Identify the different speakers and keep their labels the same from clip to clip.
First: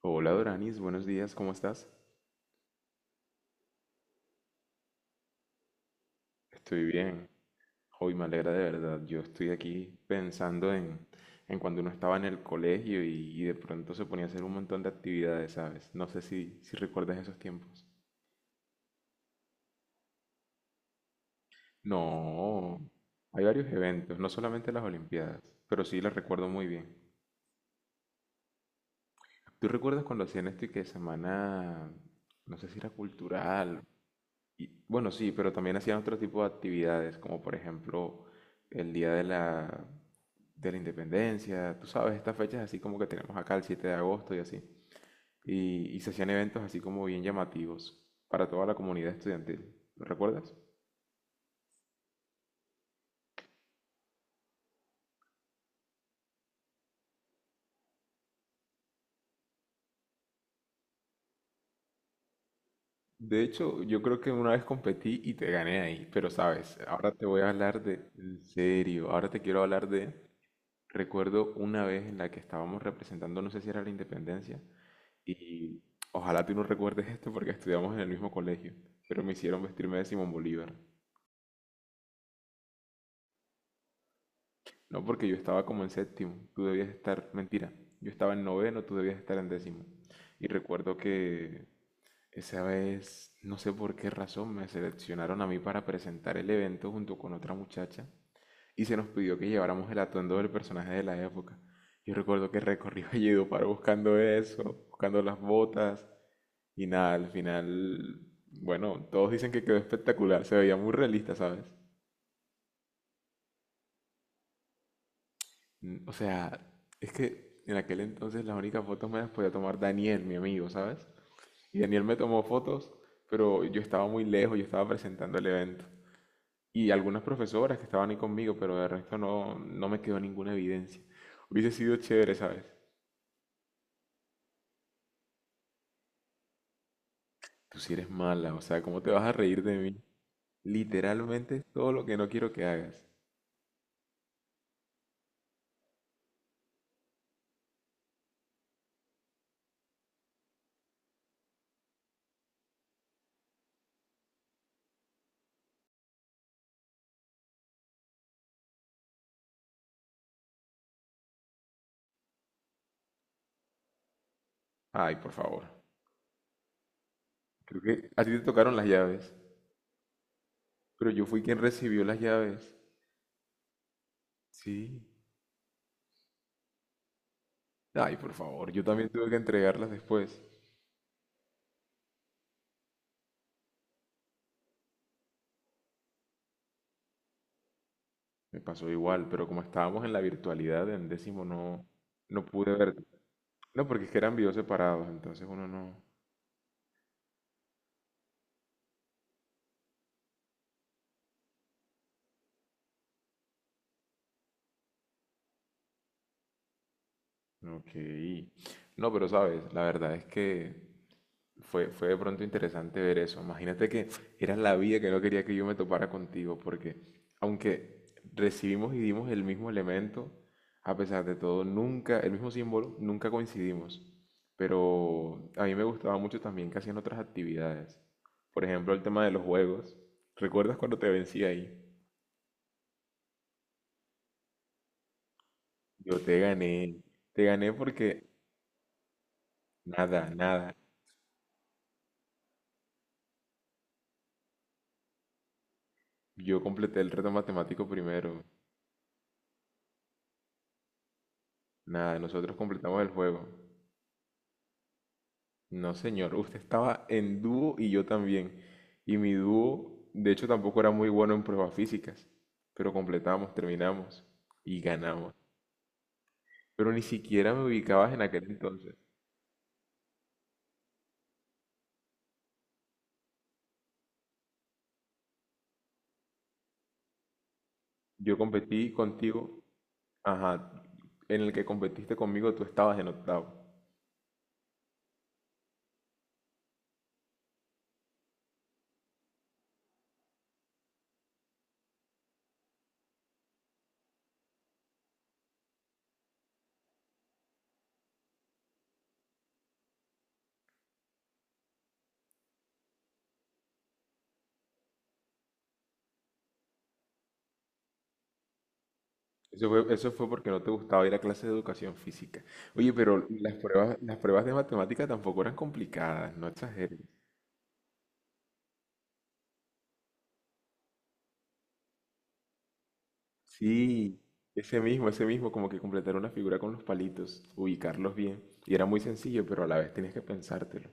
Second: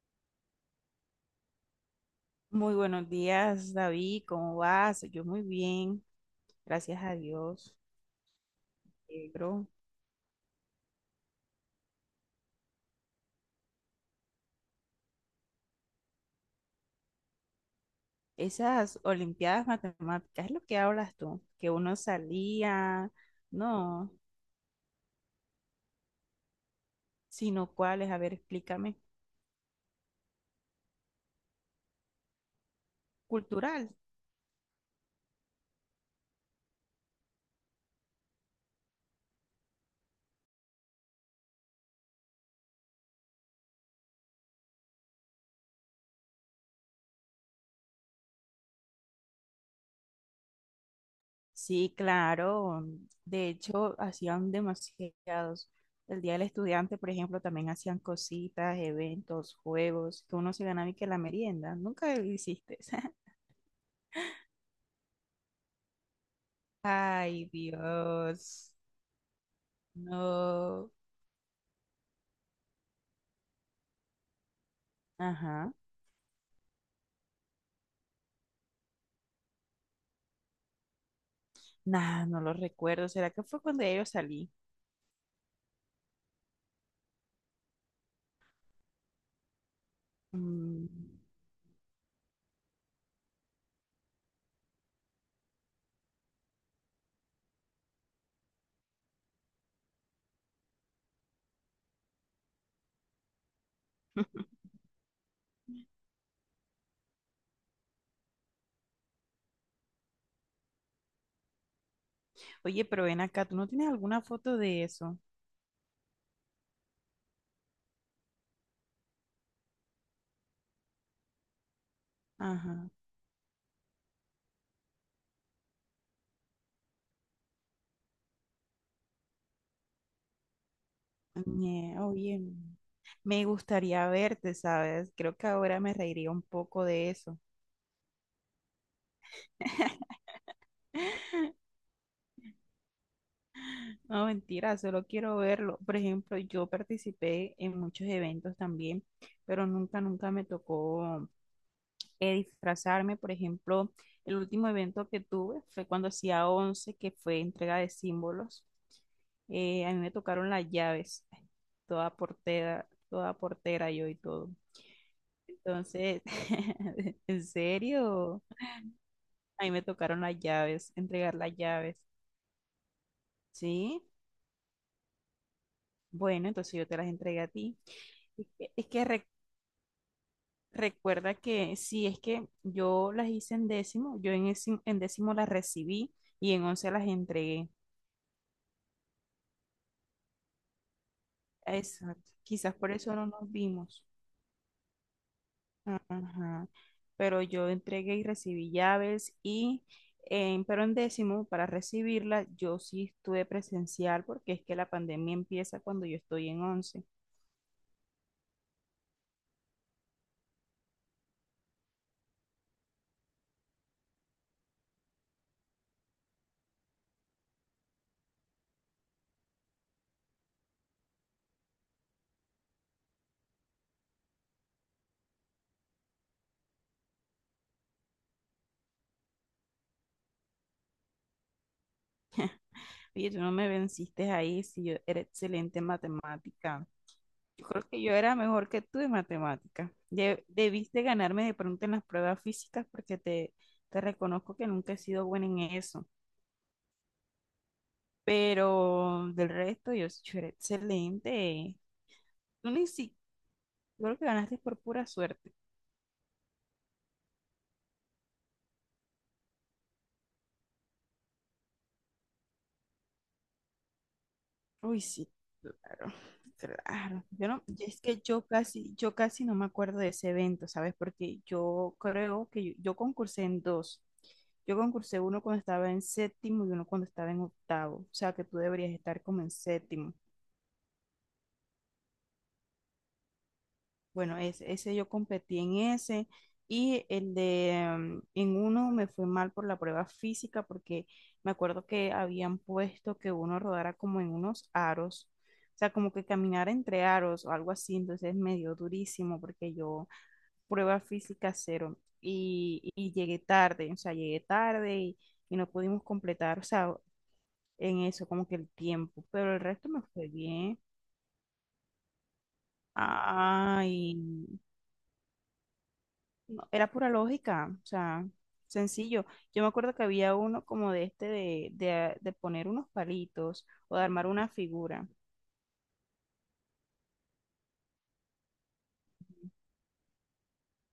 Speaker 1: Hola Doranis, buenos días, ¿cómo estás?
Speaker 2: Muy buenos días, David. ¿Cómo vas? Yo muy bien,
Speaker 1: Estoy
Speaker 2: gracias a
Speaker 1: bien.
Speaker 2: Dios.
Speaker 1: Hoy me alegra de verdad. Yo estoy
Speaker 2: Negro.
Speaker 1: aquí pensando en cuando uno estaba en el colegio y de pronto se ponía a hacer un montón de actividades, ¿sabes? No sé si recuerdas esos tiempos.
Speaker 2: Esas olimpiadas matemáticas es lo que hablas tú, que uno
Speaker 1: No,
Speaker 2: salía,
Speaker 1: hay varios
Speaker 2: no,
Speaker 1: eventos, no solamente las Olimpiadas, pero sí las recuerdo muy bien.
Speaker 2: sino cuáles, a ver, explícame.
Speaker 1: ¿Tú recuerdas cuando hacían esto y que semana, no sé si era cultural?
Speaker 2: Cultural.
Speaker 1: Y, bueno, sí, pero también hacían otro tipo de actividades, como por ejemplo el Día de la Independencia, tú sabes, estas fechas así como que tenemos acá el 7 de agosto y así. Y se hacían eventos así como bien llamativos para toda la comunidad estudiantil. ¿Lo recuerdas?
Speaker 2: Sí, claro. De hecho, hacían demasiados. El Día del Estudiante, por ejemplo, también hacían cositas, eventos, juegos, que uno se ganaba y que la merienda. Nunca lo hiciste.
Speaker 1: De hecho, yo creo que una vez competí y te gané ahí, pero sabes, ahora te voy
Speaker 2: Ay,
Speaker 1: a hablar de, en
Speaker 2: Dios.
Speaker 1: serio, ahora te quiero hablar de,
Speaker 2: No.
Speaker 1: recuerdo una vez en la que estábamos representando, no sé si era la Independencia.
Speaker 2: Ajá.
Speaker 1: Y ojalá tú no recuerdes esto porque estudiamos en el mismo colegio, pero me hicieron vestirme de Simón Bolívar.
Speaker 2: Nah, no lo recuerdo. ¿Será que fue cuando ya yo salí?
Speaker 1: No porque yo estaba como en séptimo, tú debías estar, mentira, yo estaba en noveno, tú debías estar en décimo. Y
Speaker 2: Mm.
Speaker 1: recuerdo que esa vez, no sé por qué razón, me seleccionaron a mí para presentar el evento junto con otra muchacha y se nos pidió que lleváramos el atuendo del personaje de la época. Yo recuerdo que recorrí Valledupar buscando eso, buscando las botas. Y nada, al final, bueno, todos dicen que quedó espectacular, se veía muy realista, ¿sabes?
Speaker 2: Oye, pero ven acá, ¿tú no tienes alguna foto de eso?
Speaker 1: O sea, es que en aquel entonces las únicas fotos me las podía tomar Daniel, mi amigo, ¿sabes? Y Daniel me tomó
Speaker 2: Ajá.
Speaker 1: fotos, pero yo estaba muy lejos, yo estaba presentando el evento. Y algunas profesoras que estaban ahí conmigo, pero de resto no me quedó ninguna evidencia. Hubiese sido
Speaker 2: Ñe,
Speaker 1: chévere,
Speaker 2: oye,
Speaker 1: ¿sabes?
Speaker 2: me gustaría verte, ¿sabes? Creo que ahora me reiría un poco de eso.
Speaker 1: Tú sí eres mala, o sea, ¿cómo te vas a reír de mí? Literalmente todo lo que no quiero que hagas.
Speaker 2: No, mentira, solo quiero verlo. Por ejemplo, yo participé en muchos eventos también, pero nunca, nunca me tocó disfrazarme. Por ejemplo, el último evento que tuve fue cuando hacía 11 que fue entrega de símbolos. A mí me tocaron las llaves, toda portera yo y todo.
Speaker 1: Ay, por favor.
Speaker 2: Entonces, ¿en
Speaker 1: Creo que a ti te
Speaker 2: serio?
Speaker 1: tocaron las llaves.
Speaker 2: A mí me tocaron las llaves,
Speaker 1: Pero yo
Speaker 2: entregar
Speaker 1: fui
Speaker 2: las
Speaker 1: quien
Speaker 2: llaves.
Speaker 1: recibió las llaves.
Speaker 2: ¿Sí?
Speaker 1: Sí.
Speaker 2: Bueno, entonces yo te las entregué a ti.
Speaker 1: Ay, por
Speaker 2: Es
Speaker 1: favor,
Speaker 2: que,
Speaker 1: yo
Speaker 2: es que
Speaker 1: también
Speaker 2: re-
Speaker 1: tuve que entregarlas después.
Speaker 2: recuerda que sí, es que yo las hice en décimo, en décimo las recibí y en once las entregué.
Speaker 1: Me pasó igual, pero como estábamos en la virtualidad, en décimo no,
Speaker 2: Exacto.
Speaker 1: no pude
Speaker 2: Quizás por
Speaker 1: ver.
Speaker 2: eso no nos
Speaker 1: No,
Speaker 2: vimos.
Speaker 1: porque es que eran videos separados, entonces uno no.
Speaker 2: Ajá. Pero yo entregué y recibí llaves y pero en décimo, para recibirla, yo sí estuve presencial porque es que la pandemia empieza cuando yo estoy en once.
Speaker 1: Ok. No, pero sabes, la verdad es que fue de pronto interesante ver eso. Imagínate que era la vida que no quería que yo me topara contigo, porque aunque recibimos y dimos el mismo elemento, a pesar de todo, nunca, el mismo símbolo, nunca coincidimos. Pero a mí me gustaba mucho también que hacían otras actividades. Por ejemplo, el tema de los juegos. ¿Recuerdas cuando te vencí ahí?
Speaker 2: Oye, tú no me venciste ahí si yo era excelente en
Speaker 1: Yo te
Speaker 2: matemática.
Speaker 1: gané. Te
Speaker 2: Yo
Speaker 1: gané
Speaker 2: creo que yo
Speaker 1: porque
Speaker 2: era mejor que tú en matemática.
Speaker 1: nada, nada.
Speaker 2: Debiste ganarme de pronto en las pruebas físicas porque te reconozco que nunca he sido buena en eso.
Speaker 1: Yo completé el reto matemático primero.
Speaker 2: Pero del resto, yo, sí, yo era excelente.
Speaker 1: Nada, nosotros
Speaker 2: Tú ni
Speaker 1: completamos el
Speaker 2: siquiera.
Speaker 1: juego.
Speaker 2: Yo creo que ganaste por pura suerte.
Speaker 1: No, señor, usted estaba en dúo y yo también. Y mi dúo, de hecho, tampoco era muy bueno en pruebas físicas. Pero completamos, terminamos y
Speaker 2: Uy, sí,
Speaker 1: ganamos.
Speaker 2: claro,
Speaker 1: Pero ni
Speaker 2: claro. Yo
Speaker 1: siquiera
Speaker 2: no,
Speaker 1: me
Speaker 2: y es
Speaker 1: ubicabas
Speaker 2: que
Speaker 1: en aquel
Speaker 2: yo casi,
Speaker 1: entonces.
Speaker 2: yo casi no me acuerdo de ese evento, ¿sabes? Porque yo creo que yo concursé en dos. Yo concursé uno cuando estaba en séptimo y uno cuando estaba en octavo. O sea
Speaker 1: Yo
Speaker 2: que tú deberías
Speaker 1: competí
Speaker 2: estar como en
Speaker 1: contigo,
Speaker 2: séptimo.
Speaker 1: ajá, en el que competiste conmigo tú estabas en octavo.
Speaker 2: Bueno, ese yo competí en ese y el de en uno me fue mal por la prueba física porque me acuerdo que habían puesto que uno rodara como en unos aros, o sea, como que caminara entre aros o algo así, entonces me dio durísimo porque yo prueba física cero y llegué tarde, o sea, llegué tarde y no pudimos completar, o sea, en eso como que el tiempo, pero el resto me
Speaker 1: Eso
Speaker 2: fue
Speaker 1: fue porque no te
Speaker 2: bien.
Speaker 1: gustaba ir a clases de educación física. Oye, pero
Speaker 2: Ay,
Speaker 1: las pruebas de matemática tampoco eran complicadas, no
Speaker 2: no, era
Speaker 1: exageres.
Speaker 2: pura lógica, o sea, sencillo. Yo me acuerdo que había uno como de este de poner unos palitos o de
Speaker 1: Sí,
Speaker 2: armar una figura.
Speaker 1: ese mismo, como que completar una figura con los palitos, ubicarlos bien. Y era muy sencillo, pero a la vez tenías que pensártelo.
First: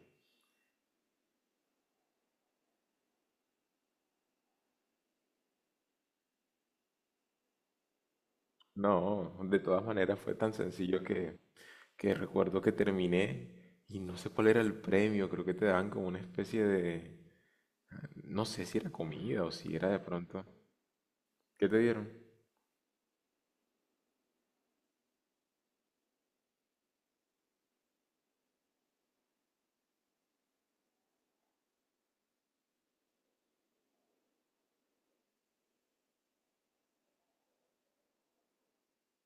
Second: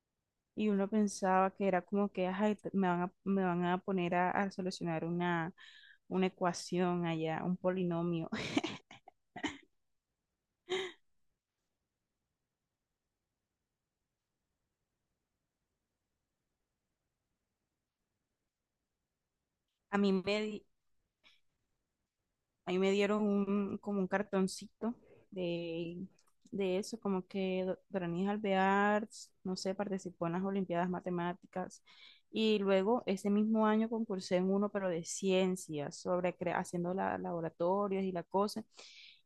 Speaker 2: Y uno pensaba que era como que "Ay, me van a poner a solucionar una ecuación allá, un polinomio.
Speaker 1: No, de todas maneras fue tan sencillo que, recuerdo que terminé y no sé cuál era el premio, creo que te daban como una especie de, no sé si era comida o si era
Speaker 2: A
Speaker 1: de
Speaker 2: mí me,
Speaker 1: pronto.
Speaker 2: di-
Speaker 1: ¿Qué te dieron?
Speaker 2: Ahí me dieron como un cartoncito de, de eso, como que Doranis Alvear, no sé, participó en las Olimpiadas Matemáticas. Y luego ese mismo año concursé en uno, pero de ciencias, sobre haciendo laboratorios y la cosa.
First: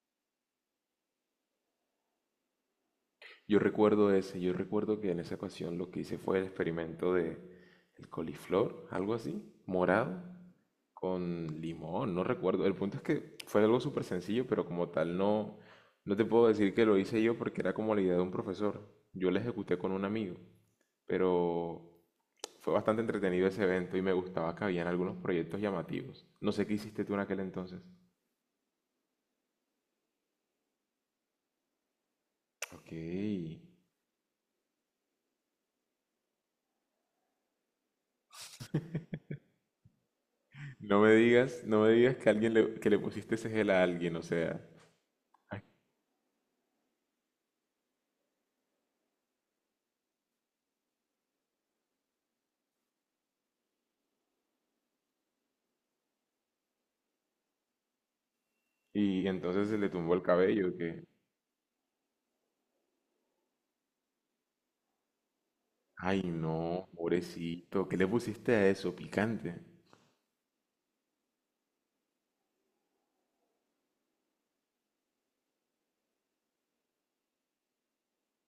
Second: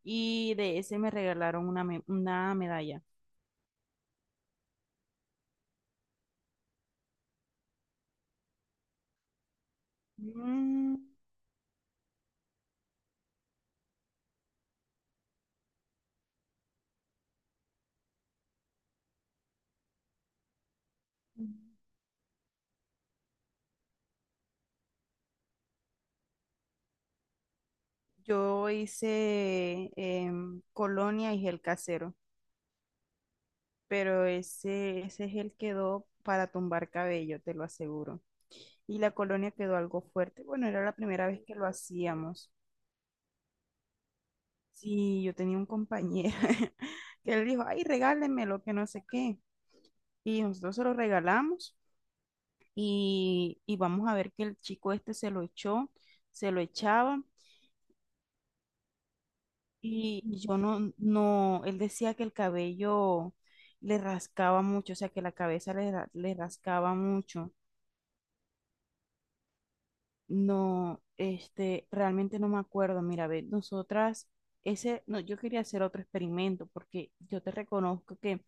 Speaker 2: Y de ese me regalaron una medalla.
Speaker 1: Yo recuerdo ese, yo recuerdo que en esa ocasión lo que hice fue el experimento de el coliflor, algo así, morado,
Speaker 2: Mm,
Speaker 1: con limón, no recuerdo. El punto es que fue algo súper sencillo, pero como tal no te puedo decir que lo hice yo porque era como la idea de un profesor. Yo la ejecuté con un amigo, pero fue bastante entretenido ese evento y me gustaba que habían algunos proyectos llamativos. No sé qué hiciste tú en aquel entonces.
Speaker 2: Yo hice colonia y gel casero.
Speaker 1: Ok.
Speaker 2: Pero ese gel quedó para tumbar cabello, te lo aseguro. Y la colonia quedó algo fuerte. Bueno, era la
Speaker 1: No me
Speaker 2: primera vez que
Speaker 1: digas,
Speaker 2: lo
Speaker 1: no me digas que
Speaker 2: hacíamos.
Speaker 1: alguien le, que le pusiste ese gel a alguien, o sea.
Speaker 2: Sí, yo tenía un compañero que él dijo, ay, regálenmelo, que no sé qué. Y nosotros se lo regalamos y vamos a ver que el chico este se lo echó, se lo echaba.
Speaker 1: Y entonces se le tumbó el
Speaker 2: Y yo
Speaker 1: cabello,
Speaker 2: no,
Speaker 1: que,
Speaker 2: no, él decía que el cabello le rascaba mucho, o sea, que la cabeza
Speaker 1: ay
Speaker 2: le
Speaker 1: no,
Speaker 2: rascaba mucho.
Speaker 1: pobrecito, ¿qué le pusiste a eso? Picante.
Speaker 2: No, este, realmente no me acuerdo. Mira, ve, nosotras, ese, no, yo quería hacer otro experimento porque yo te reconozco que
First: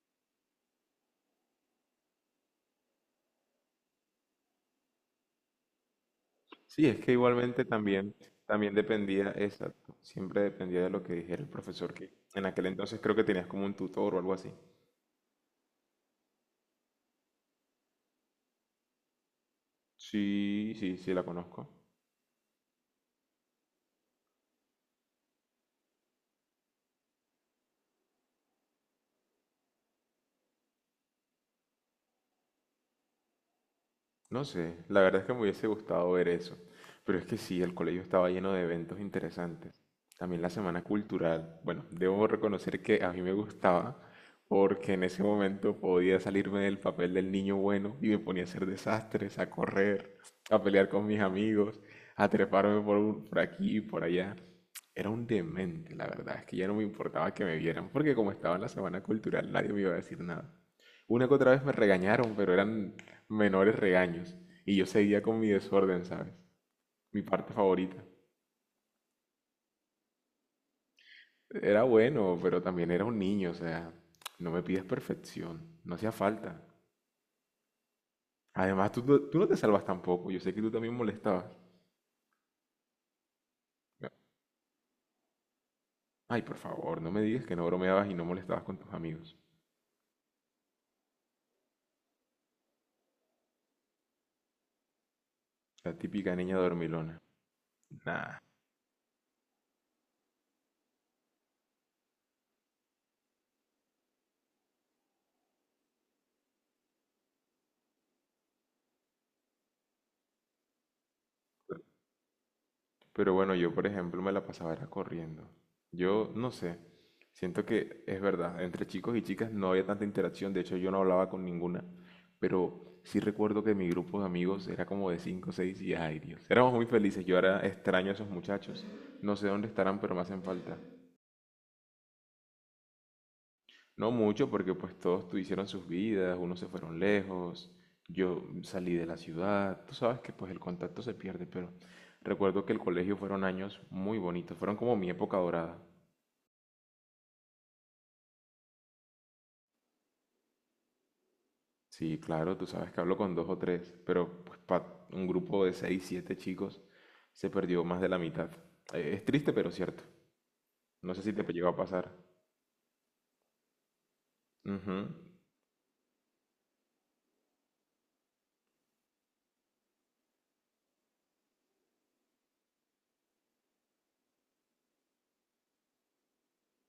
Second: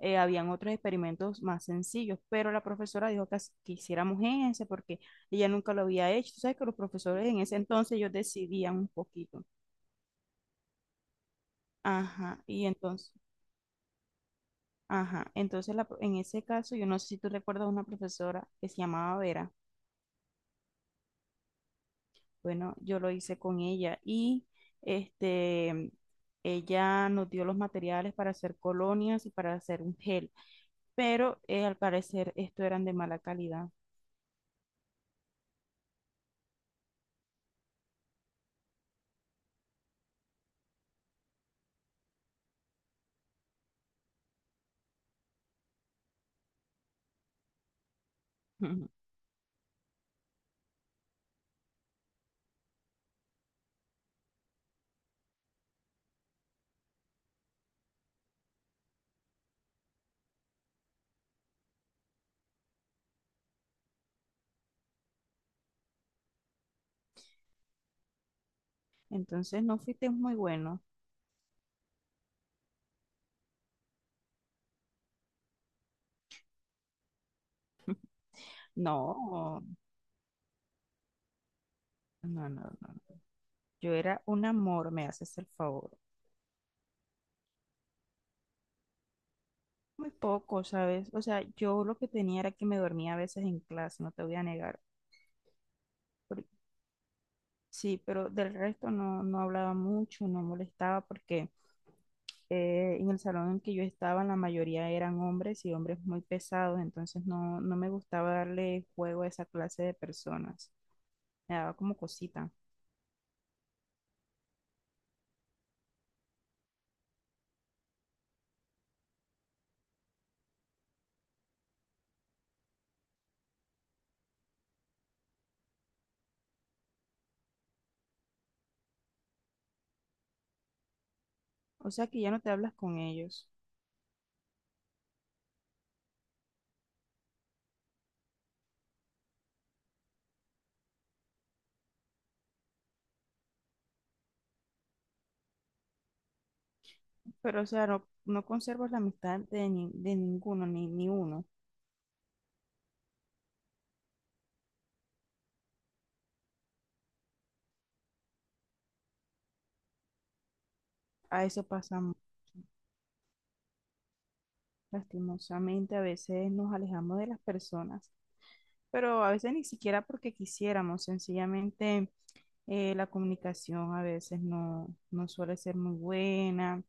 Speaker 2: habían otros experimentos más sencillos, pero la profesora dijo que hiciéramos ese porque ella nunca lo había hecho. Tú sabes que los
Speaker 1: Sí, es que
Speaker 2: profesores en ese
Speaker 1: igualmente
Speaker 2: entonces ellos
Speaker 1: también
Speaker 2: decidían un
Speaker 1: dependía,
Speaker 2: poquito.
Speaker 1: exacto, siempre dependía de lo que dijera el profesor, que
Speaker 2: Ajá,
Speaker 1: en
Speaker 2: y
Speaker 1: aquel entonces
Speaker 2: entonces,
Speaker 1: creo que tenías como un tutor o algo así.
Speaker 2: ajá, entonces la en ese caso, yo no sé si tú recuerdas una profesora que se llamaba Vera.
Speaker 1: Sí, sí, sí, la conozco.
Speaker 2: Bueno, yo lo hice con ella y este, ella nos dio los materiales para hacer colonias y para hacer un gel, pero al parecer esto eran de mala calidad.
Speaker 1: No sé, la verdad es que me hubiese gustado ver eso. Pero es que sí, el colegio estaba lleno de eventos interesantes. También la semana cultural. Bueno, debo reconocer que a mí me gustaba porque en ese momento podía salirme del papel del niño bueno y me ponía a hacer desastres, a correr, a pelear con mis amigos, a treparme por, por aquí y por allá. Era un demente, la verdad. Es que ya no me importaba que me vieran porque como estaba en la semana cultural nadie me iba a decir nada. Una que otra vez me regañaron, pero eran menores regaños. Y yo seguía con mi desorden, ¿sabes? Mi parte favorita.
Speaker 2: Entonces no fuiste muy bueno.
Speaker 1: Era bueno, pero también era un niño, o sea, no me pides perfección, no hacía falta. Además, tú no te
Speaker 2: No,
Speaker 1: salvas tampoco, yo sé que tú también molestabas.
Speaker 2: no, no, no. No. Yo
Speaker 1: No.
Speaker 2: era un amor, me haces el favor.
Speaker 1: Ay, por favor, no me digas que no bromeabas y no molestabas con tus amigos.
Speaker 2: Muy poco, ¿sabes? O sea, yo lo que tenía era que me dormía a veces en clase, no te voy a negar.
Speaker 1: La típica
Speaker 2: Por-
Speaker 1: niña dormilona.
Speaker 2: Sí, pero
Speaker 1: Nah,
Speaker 2: del resto no hablaba mucho, no molestaba porque en el salón en que yo estaba, la mayoría eran hombres y hombres muy pesados, entonces no me gustaba darle juego a esa clase de personas. Me daba como cosita.
Speaker 1: pero bueno, yo por ejemplo me la pasaba era corriendo. Yo no sé, siento que es verdad, entre chicos y chicas no había tanta interacción, de hecho yo no hablaba con ninguna, pero sí recuerdo que mi grupo de amigos era como de 5 o 6 y ay Dios, éramos muy felices, yo ahora extraño a esos muchachos, no sé dónde estarán, pero me hacen falta.
Speaker 2: O sea que ya no te hablas con ellos,
Speaker 1: No mucho, porque pues todos hicieron sus vidas, unos se fueron lejos, yo salí de la ciudad, tú sabes que pues el contacto se pierde, pero recuerdo que el colegio fueron años muy bonitos, fueron como mi época dorada.
Speaker 2: pero o sea, no conservas la amistad de ninguno, ni uno.
Speaker 1: Sí, claro, tú sabes que hablo con dos o tres, pero pues para un grupo de seis, siete chicos se perdió más de la mitad. Es triste, pero cierto. No sé si te
Speaker 2: A eso
Speaker 1: llegó a pasar.
Speaker 2: pasamos.
Speaker 1: Ujú.
Speaker 2: Lastimosamente, a veces nos alejamos de las personas, pero a veces ni siquiera porque quisiéramos, sencillamente la comunicación a veces no suele ser muy buena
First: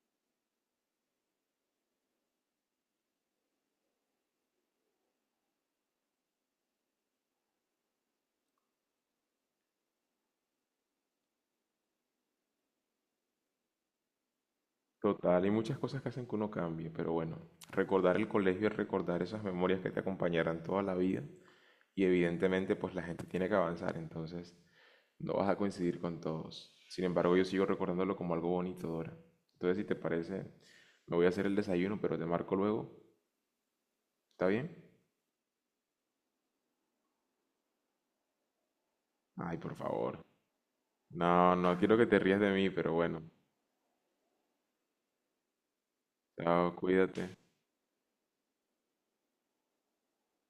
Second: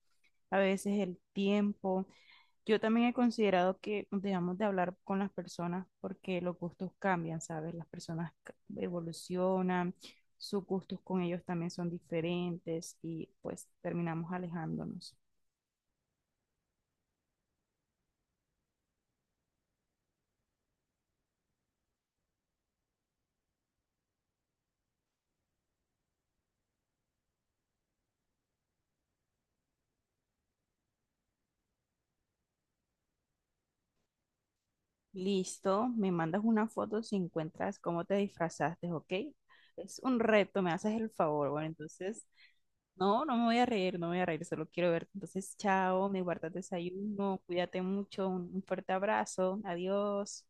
Speaker 2: a veces el tiempo. Yo también he considerado que dejamos de hablar con las personas porque los gustos cambian, ¿sabes? Las personas evolucionan, sus gustos con ellos también son diferentes y pues terminamos alejándonos.
Speaker 1: Total, hay muchas cosas que hacen que uno cambie, pero bueno, recordar el colegio y recordar esas memorias que te acompañarán toda la vida y evidentemente pues la gente tiene que avanzar, entonces no vas a coincidir con todos. Sin embargo, yo sigo recordándolo como algo bonito, Dora. Entonces, si te parece, me voy a hacer el desayuno, pero te marco luego. ¿Está bien?
Speaker 2: Listo, me mandas una foto si encuentras cómo te disfrazaste, ¿ok?
Speaker 1: Ay, por
Speaker 2: Es un
Speaker 1: favor.
Speaker 2: reto, me haces el favor.
Speaker 1: No,
Speaker 2: Bueno,
Speaker 1: no quiero que te
Speaker 2: entonces,
Speaker 1: rías de mí, pero bueno.
Speaker 2: no, no me voy a reír, no me voy a reír, solo quiero verte. Entonces, chao, me guardas
Speaker 1: Chao, cuídate.
Speaker 2: desayuno, cuídate mucho, un fuerte abrazo, adiós.